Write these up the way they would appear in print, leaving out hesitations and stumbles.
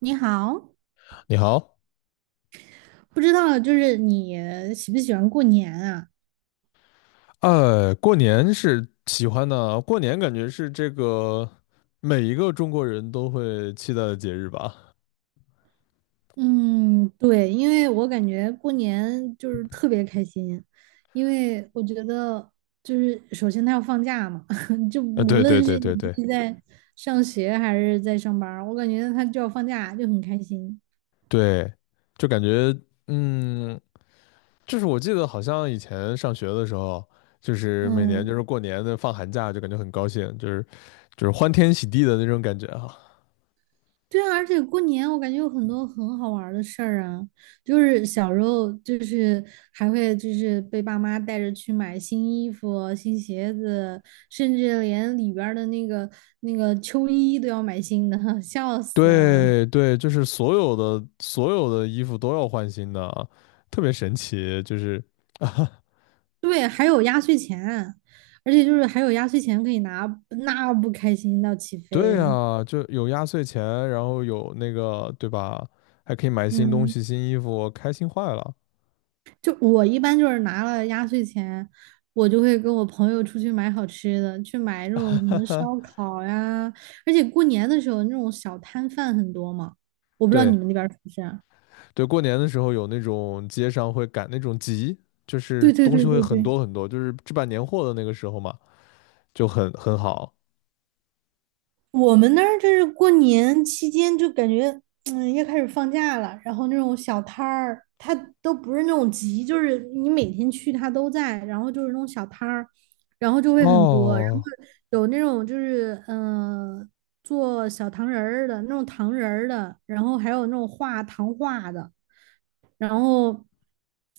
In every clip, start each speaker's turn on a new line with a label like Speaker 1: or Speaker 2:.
Speaker 1: 你好，
Speaker 2: 你好。
Speaker 1: 不知道就是你喜不喜欢过年啊？
Speaker 2: 过年是喜欢的，过年感觉是这个每一个中国人都会期待的节日吧？
Speaker 1: 嗯，对，因为我感觉过年就是特别开心，因为我觉得就是首先他要放假嘛，就
Speaker 2: 呃，
Speaker 1: 无
Speaker 2: 对对
Speaker 1: 论
Speaker 2: 对
Speaker 1: 是你
Speaker 2: 对对
Speaker 1: 是在上学还是在上班儿我感觉他就要放假，就很开心。
Speaker 2: 对，就感觉嗯，就是我记得好像以前上学的时候，就是每年就
Speaker 1: 嗯。
Speaker 2: 是过年的放寒假，就感觉很高兴，就是欢天喜地的那种感觉哈。
Speaker 1: 对啊，而且过年我感觉有很多很好玩儿的事儿啊，就是小时候就是还会就是被爸妈带着去买新衣服、新鞋子，甚至连里边儿的那个那个秋衣都要买新的，笑死了。
Speaker 2: 对对，就是所有的衣服都要换新的啊，特别神奇，就是
Speaker 1: 对，还有压岁钱啊，而且就是还有压岁钱可以拿，那不开心到起飞
Speaker 2: 对
Speaker 1: 了。
Speaker 2: 啊，就有压岁钱，然后有那个，对吧？还可以买新东
Speaker 1: 嗯。
Speaker 2: 西、新衣服，开心坏了。
Speaker 1: 就我一般就是拿了压岁钱，我就会跟我朋友出去买好吃的，去买那种什么烧 烤呀，而且过年的时候那种小摊贩很多嘛，我不知道你
Speaker 2: 对
Speaker 1: 们那边儿是不是啊？
Speaker 2: 对，过年的时候有那种街上会赶那种集，就是
Speaker 1: 对对
Speaker 2: 东西
Speaker 1: 对
Speaker 2: 会
Speaker 1: 对
Speaker 2: 很
Speaker 1: 对，
Speaker 2: 多很多，就是置办年货的那个时候嘛，就很好。
Speaker 1: 我们那儿就是过年期间就感觉，嗯，要开始放假了，然后那种小摊儿，它都不是那种集，就是你每天去它都在，然后就是那种小摊儿，然后就会很多，然后
Speaker 2: 哦
Speaker 1: 有那种就是做小糖人儿的那种糖人儿的，然后还有那种画糖画的，然后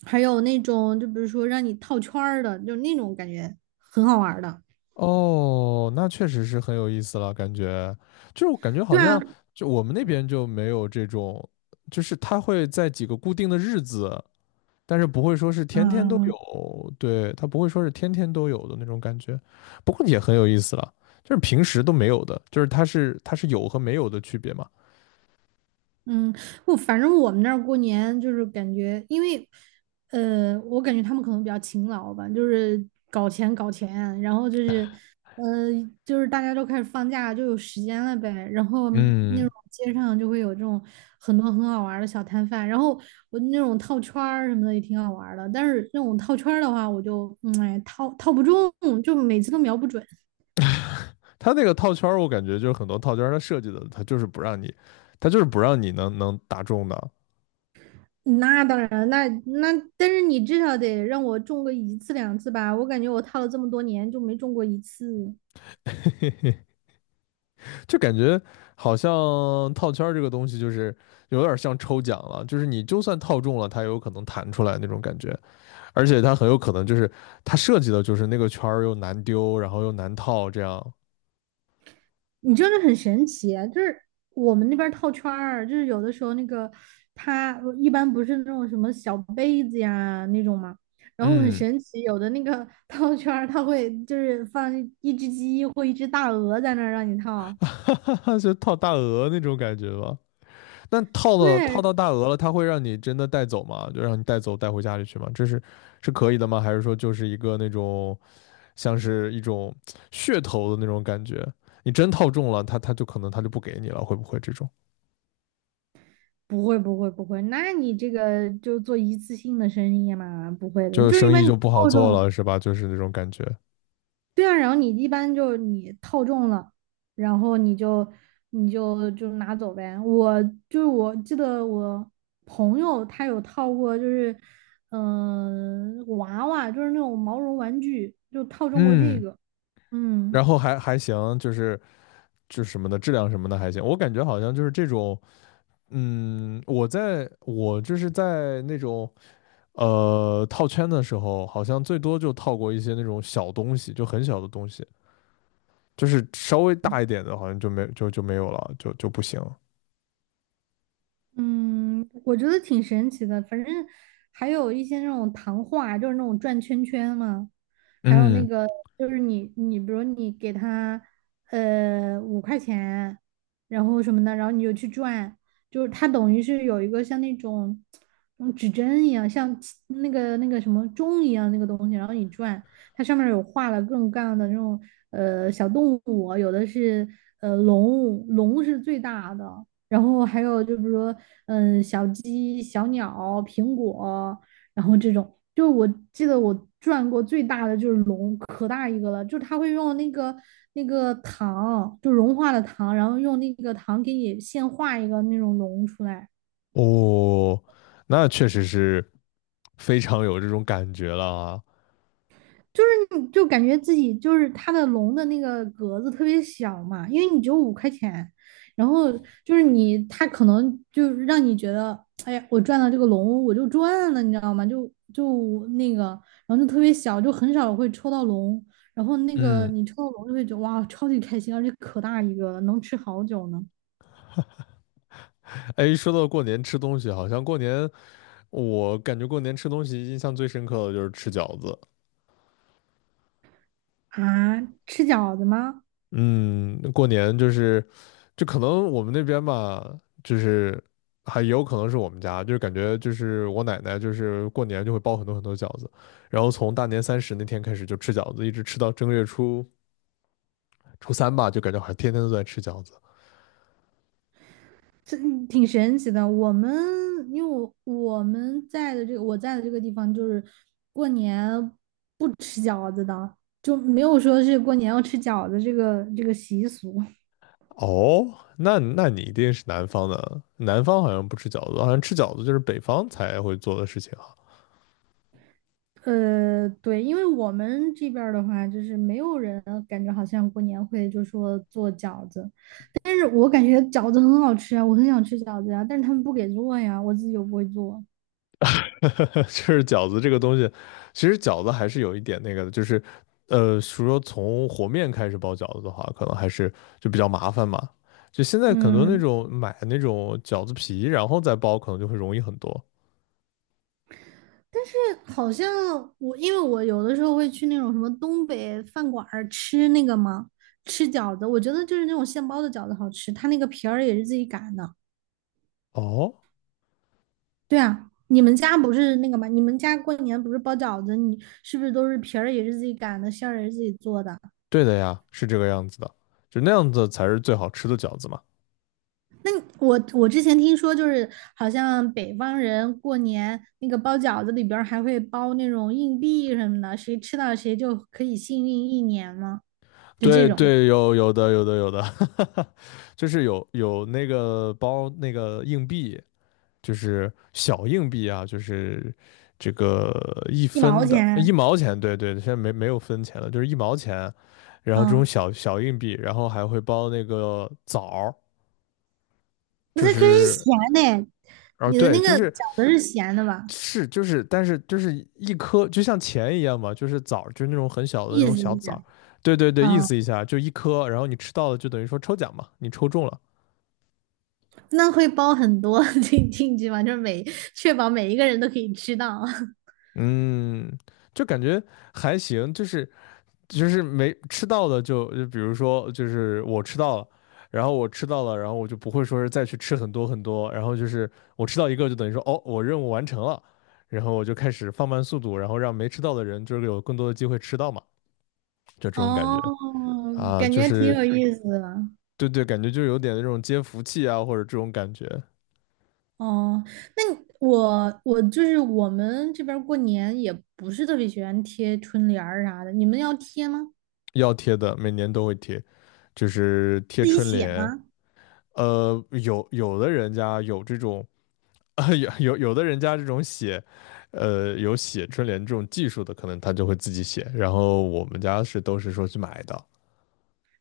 Speaker 1: 还有那种就比如说让你套圈儿的，就那种感觉很好玩儿的，
Speaker 2: 哦，那确实是很有意思了，感觉就是我感觉好
Speaker 1: 对啊。
Speaker 2: 像就我们那边就没有这种，就是他会在几个固定的日子。但是不会说是天天都有，对，它不会说是天天都有的那种感觉，不过也很有意思了，就是平时都没有的，就是它是有和没有的区别嘛。
Speaker 1: 嗯，我反正我们那儿过年就是感觉，因为，我感觉他们可能比较勤劳吧，就是搞钱搞钱，然后就是，呃，就是大家都开始放假，就有时间了呗。然后那种
Speaker 2: 嗯，
Speaker 1: 街上就会有这种很多很好玩儿的小摊贩，然后我那种套圈儿什么的也挺好玩儿的，但是那种套圈儿的话，我就，嗯，哎，套不中，就每次都瞄不准。
Speaker 2: 它那个套圈儿，我感觉就是很多套圈儿它设计的，它就是不让你，它就是不让你能打中的，
Speaker 1: 那当然，那但是你至少得让我中个一次两次吧，我感觉我套了这么多年就没中过一次。
Speaker 2: 就感觉好像套圈儿这个东西就是有点像抽奖了，就是你就算套中了，它也有可能弹出来那种感觉，而且它很有可能就是它设计的就是那个圈儿又难丢，然后又难套这样。
Speaker 1: 你真的很神奇啊，就是我们那边套圈儿，就是有的时候那个它一般不是那种什么小杯子呀那种嘛，然后很
Speaker 2: 嗯，
Speaker 1: 神奇，有的那个 套圈儿它会就是放一只鸡或一只大鹅在那儿让你套。
Speaker 2: 哈哈哈，就套大鹅那种感觉吧。那套到套
Speaker 1: 对，
Speaker 2: 到大鹅了，它会让你真的带走吗？就让你带走带回家里去吗？这是是可以的吗？还是说就是一个那种像是一种噱头的那种感觉？你真套中了，它就可能它就不给你了，会不会这种
Speaker 1: 不会，那你这个就做一次性的生意嘛，不会的，
Speaker 2: 就
Speaker 1: 就是一
Speaker 2: 生意
Speaker 1: 般你
Speaker 2: 就不好
Speaker 1: 套
Speaker 2: 做
Speaker 1: 中。
Speaker 2: 了，是吧？就是那种感觉。
Speaker 1: 对啊，然后你一般就是你套中了，然后你就你就拿走呗。我就是我记得我朋友他有套过，就是娃娃，就是那种毛绒玩具，就套中过这
Speaker 2: 嗯，
Speaker 1: 个。
Speaker 2: 然
Speaker 1: 嗯。
Speaker 2: 后还行，就是就是什么的质量什么的还行。我感觉好像就是这种，嗯，我就是在那种。呃，套圈的时候好像最多就套过一些那种小东西，就很小的东西，就是稍微大一点的，好像就没有了，就不行。
Speaker 1: 嗯，我觉得挺神奇的。反正还有一些那种糖画，就是那种转圈圈嘛。还有那
Speaker 2: 嗯，
Speaker 1: 个，就是你比如你给他五块钱，然后什么的，然后你就去转，就是它等于是有一个像那种指针一样，像起那个那个什么钟一样那个东西，然后你转，它上面有画了各种各样的那种小动物，有的是龙，龙是最大的。然后还有就比如说，嗯，小鸡、小鸟、苹果，然后这种，就是我记得我转过最大的就是龙，可大一个了，就是它会用那个那个糖，就融化的糖，然后用那个糖给你现画一个那种龙出来。
Speaker 2: 哦，那确实是非常有这种感觉了啊。
Speaker 1: 就是你就感觉自己就是它的龙的那个格子特别小嘛，因为你只有五块钱，然后就是你它可能就是让你觉得，哎呀，我赚到这个龙我就赚了，你知道吗？就就那个，然后就特别小，就很少会抽到龙，然后那个
Speaker 2: 嗯，
Speaker 1: 你抽到龙就会觉得哇，超级开心，而且可大一个了，能吃好久呢。
Speaker 2: 哎，说到过年吃东西，好像过年我感觉过年吃东西印象最深刻的就是吃饺子。
Speaker 1: 啊，吃饺子吗？
Speaker 2: 嗯，过年就是，就可能我们那边吧，就是还有可能是我们家，就是感觉就是我奶奶就是过年就会包很多很多饺子，然后从大年三十那天开始就吃饺子，一直吃到正月初三吧，就感觉好像天天都在吃饺子。
Speaker 1: 这挺神奇的。我们因为我们在的这个我在的这个地方，就是过年不吃饺子的，就没有说是过年要吃饺子这个这个习俗。
Speaker 2: 哦，那你一定是南方的，南方好像不吃饺子，好像吃饺子就是北方才会做的事情啊。
Speaker 1: 对，因为我们这边儿的话，就是没有人感觉好像过年会就说做饺子，但是我感觉饺子很好吃啊，我很想吃饺子呀、但是他们不给做呀，我自己又不会做。
Speaker 2: 就是饺子这个东西，其实饺子还是有一点那个的，就是呃，说从和面开始包饺子的话，可能还是就比较麻烦嘛。就现在很多那
Speaker 1: 嗯，
Speaker 2: 种买那种饺子皮，然后再包，可能就会容易很多。
Speaker 1: 但是好像我，因为我有的时候会去那种什么东北饭馆儿吃那个嘛，吃饺子，我觉得就是那种现包的饺子好吃，它那个皮儿也是自己擀的。
Speaker 2: 哦，
Speaker 1: 对啊，你们家不是那个吗？你们家过年不是包饺子，你是不是都是皮儿也是自己擀的，馅儿也是自己做的？
Speaker 2: 对的呀，是这个样子的，就那样子才是最好吃的饺子嘛。
Speaker 1: 那你我之前听说，就是好像北方人过年那个包饺子里边儿还会包那种硬币什么的，谁吃到谁就可以幸运一年嘛，就这
Speaker 2: 对
Speaker 1: 种
Speaker 2: 对，有的，就是有那个包那个硬币，就是小硬币啊，就是这个一
Speaker 1: 一毛
Speaker 2: 分的一
Speaker 1: 钱，
Speaker 2: 毛钱，对对，现在没有分钱了，就是一毛钱，然后这种
Speaker 1: 嗯。
Speaker 2: 小小硬币，然后还会包那个枣儿，
Speaker 1: 那
Speaker 2: 就
Speaker 1: 它可是
Speaker 2: 是
Speaker 1: 咸的，
Speaker 2: 哦
Speaker 1: 你的
Speaker 2: 对，
Speaker 1: 那
Speaker 2: 就
Speaker 1: 个饺
Speaker 2: 是
Speaker 1: 子是咸的吧？
Speaker 2: 是就是，但是就是一颗就像钱一样嘛，就是枣儿，就是那种很小的那
Speaker 1: 意
Speaker 2: 种
Speaker 1: 思
Speaker 2: 小
Speaker 1: 一
Speaker 2: 枣儿，
Speaker 1: 下，
Speaker 2: 对对对，意
Speaker 1: 嗯，
Speaker 2: 思一下就一颗，然后你吃到了就等于说抽奖嘛，你抽中了，
Speaker 1: 那会包很多 进去吗？就是每确保每一个人都可以吃到。
Speaker 2: 嗯，就感觉还行，就是。就是没吃到的就比如说就是我吃到了，然后我吃到了，然后我就不会说是再去吃很多很多，然后就是我吃到一个就等于说哦我任务完成了，然后我就开始放慢速度，然后让没吃到的人就是有更多的机会吃到嘛，就这种感觉
Speaker 1: 哦，
Speaker 2: 啊，
Speaker 1: 感
Speaker 2: 就
Speaker 1: 觉挺
Speaker 2: 是
Speaker 1: 有意思的。
Speaker 2: 对对，感觉就有点那种接福气啊或者这种感觉，
Speaker 1: 哦，那你我就是我们这边儿过年也不是特别喜欢贴春联儿啥的，你们要贴吗？
Speaker 2: 要贴的每年都会贴，就是贴
Speaker 1: 自己
Speaker 2: 春
Speaker 1: 写
Speaker 2: 联，
Speaker 1: 吗？
Speaker 2: 呃有有的人家有这种。啊，有 有的人家这种写，呃，有写春联这种技术的，可能他就会自己写。然后我们家是都是说去买的。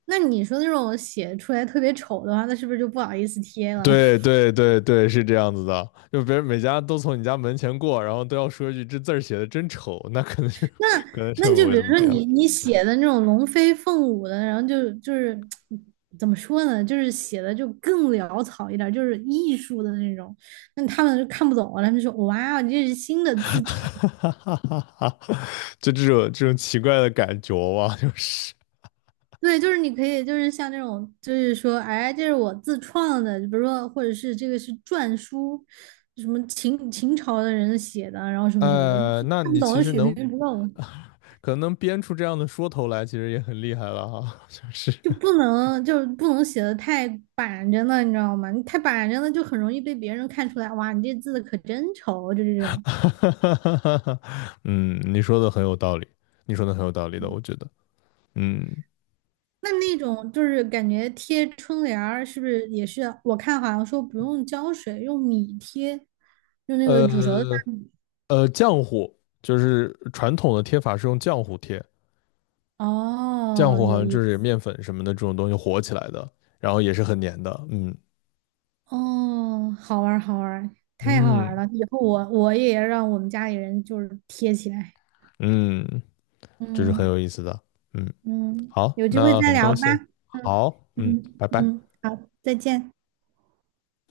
Speaker 1: 那你说那种写出来特别丑的话，那是不是就不好意思贴了？
Speaker 2: 对对对对，是这样子的。就别人每家都从你家门前过，然后都要说一句"这字儿写的真丑"，那可能就
Speaker 1: 那
Speaker 2: 可能就
Speaker 1: 那
Speaker 2: 不
Speaker 1: 就
Speaker 2: 会
Speaker 1: 比
Speaker 2: 那
Speaker 1: 如
Speaker 2: 么
Speaker 1: 说
Speaker 2: 点了。
Speaker 1: 你写的那种龙飞凤舞的，然后就是怎么说呢，就是写的就更潦草一点就是艺术的那种，那他们就看不懂了，他们就说哇哦，你这是新 的
Speaker 2: 哈
Speaker 1: 字体。
Speaker 2: 哈哈哈哈！就这种奇怪的感觉吧，就是。
Speaker 1: 对，就是你可以，就是像那种，就是说，哎，这是我自创的，比如说，或者是这个是篆书，什么秦朝的人写的，然后什么什么的，就
Speaker 2: 那
Speaker 1: 看不
Speaker 2: 你其
Speaker 1: 懂，
Speaker 2: 实
Speaker 1: 水
Speaker 2: 能
Speaker 1: 平不够。
Speaker 2: 可能能编出这样的说头来，其实也很厉害了哈，就是。
Speaker 1: 就不能就是不能写的太板着了，你知道吗？你太板着了就很容易被别人看出来，哇，你这字可真丑，就这 种。
Speaker 2: 哈，嗯，你说的很有道理，你说的很有道理的，我觉得，嗯，
Speaker 1: 那那种就是感觉贴春联儿，是不是也是？我看好像说不用胶水，用米贴，用那个煮熟的大
Speaker 2: 呃
Speaker 1: 米。
Speaker 2: 浆糊就是传统的贴法是用浆糊贴，浆
Speaker 1: 哦，
Speaker 2: 糊好
Speaker 1: 有
Speaker 2: 像
Speaker 1: 意
Speaker 2: 就是
Speaker 1: 思，
Speaker 2: 面粉什么的这种东西和起来的，然后也是很粘的，嗯
Speaker 1: 哦，好玩儿，好玩儿，太好玩儿
Speaker 2: 嗯
Speaker 1: 了！以后我也让我们家里人就是贴起来。
Speaker 2: 嗯，这是很
Speaker 1: 嗯。
Speaker 2: 有意思的，嗯，
Speaker 1: 嗯，
Speaker 2: 好，
Speaker 1: 有机会
Speaker 2: 那
Speaker 1: 再
Speaker 2: 很
Speaker 1: 聊
Speaker 2: 高
Speaker 1: 吧。
Speaker 2: 兴，
Speaker 1: 嗯
Speaker 2: 好，嗯，
Speaker 1: 嗯
Speaker 2: 拜拜。
Speaker 1: 嗯，好，再见。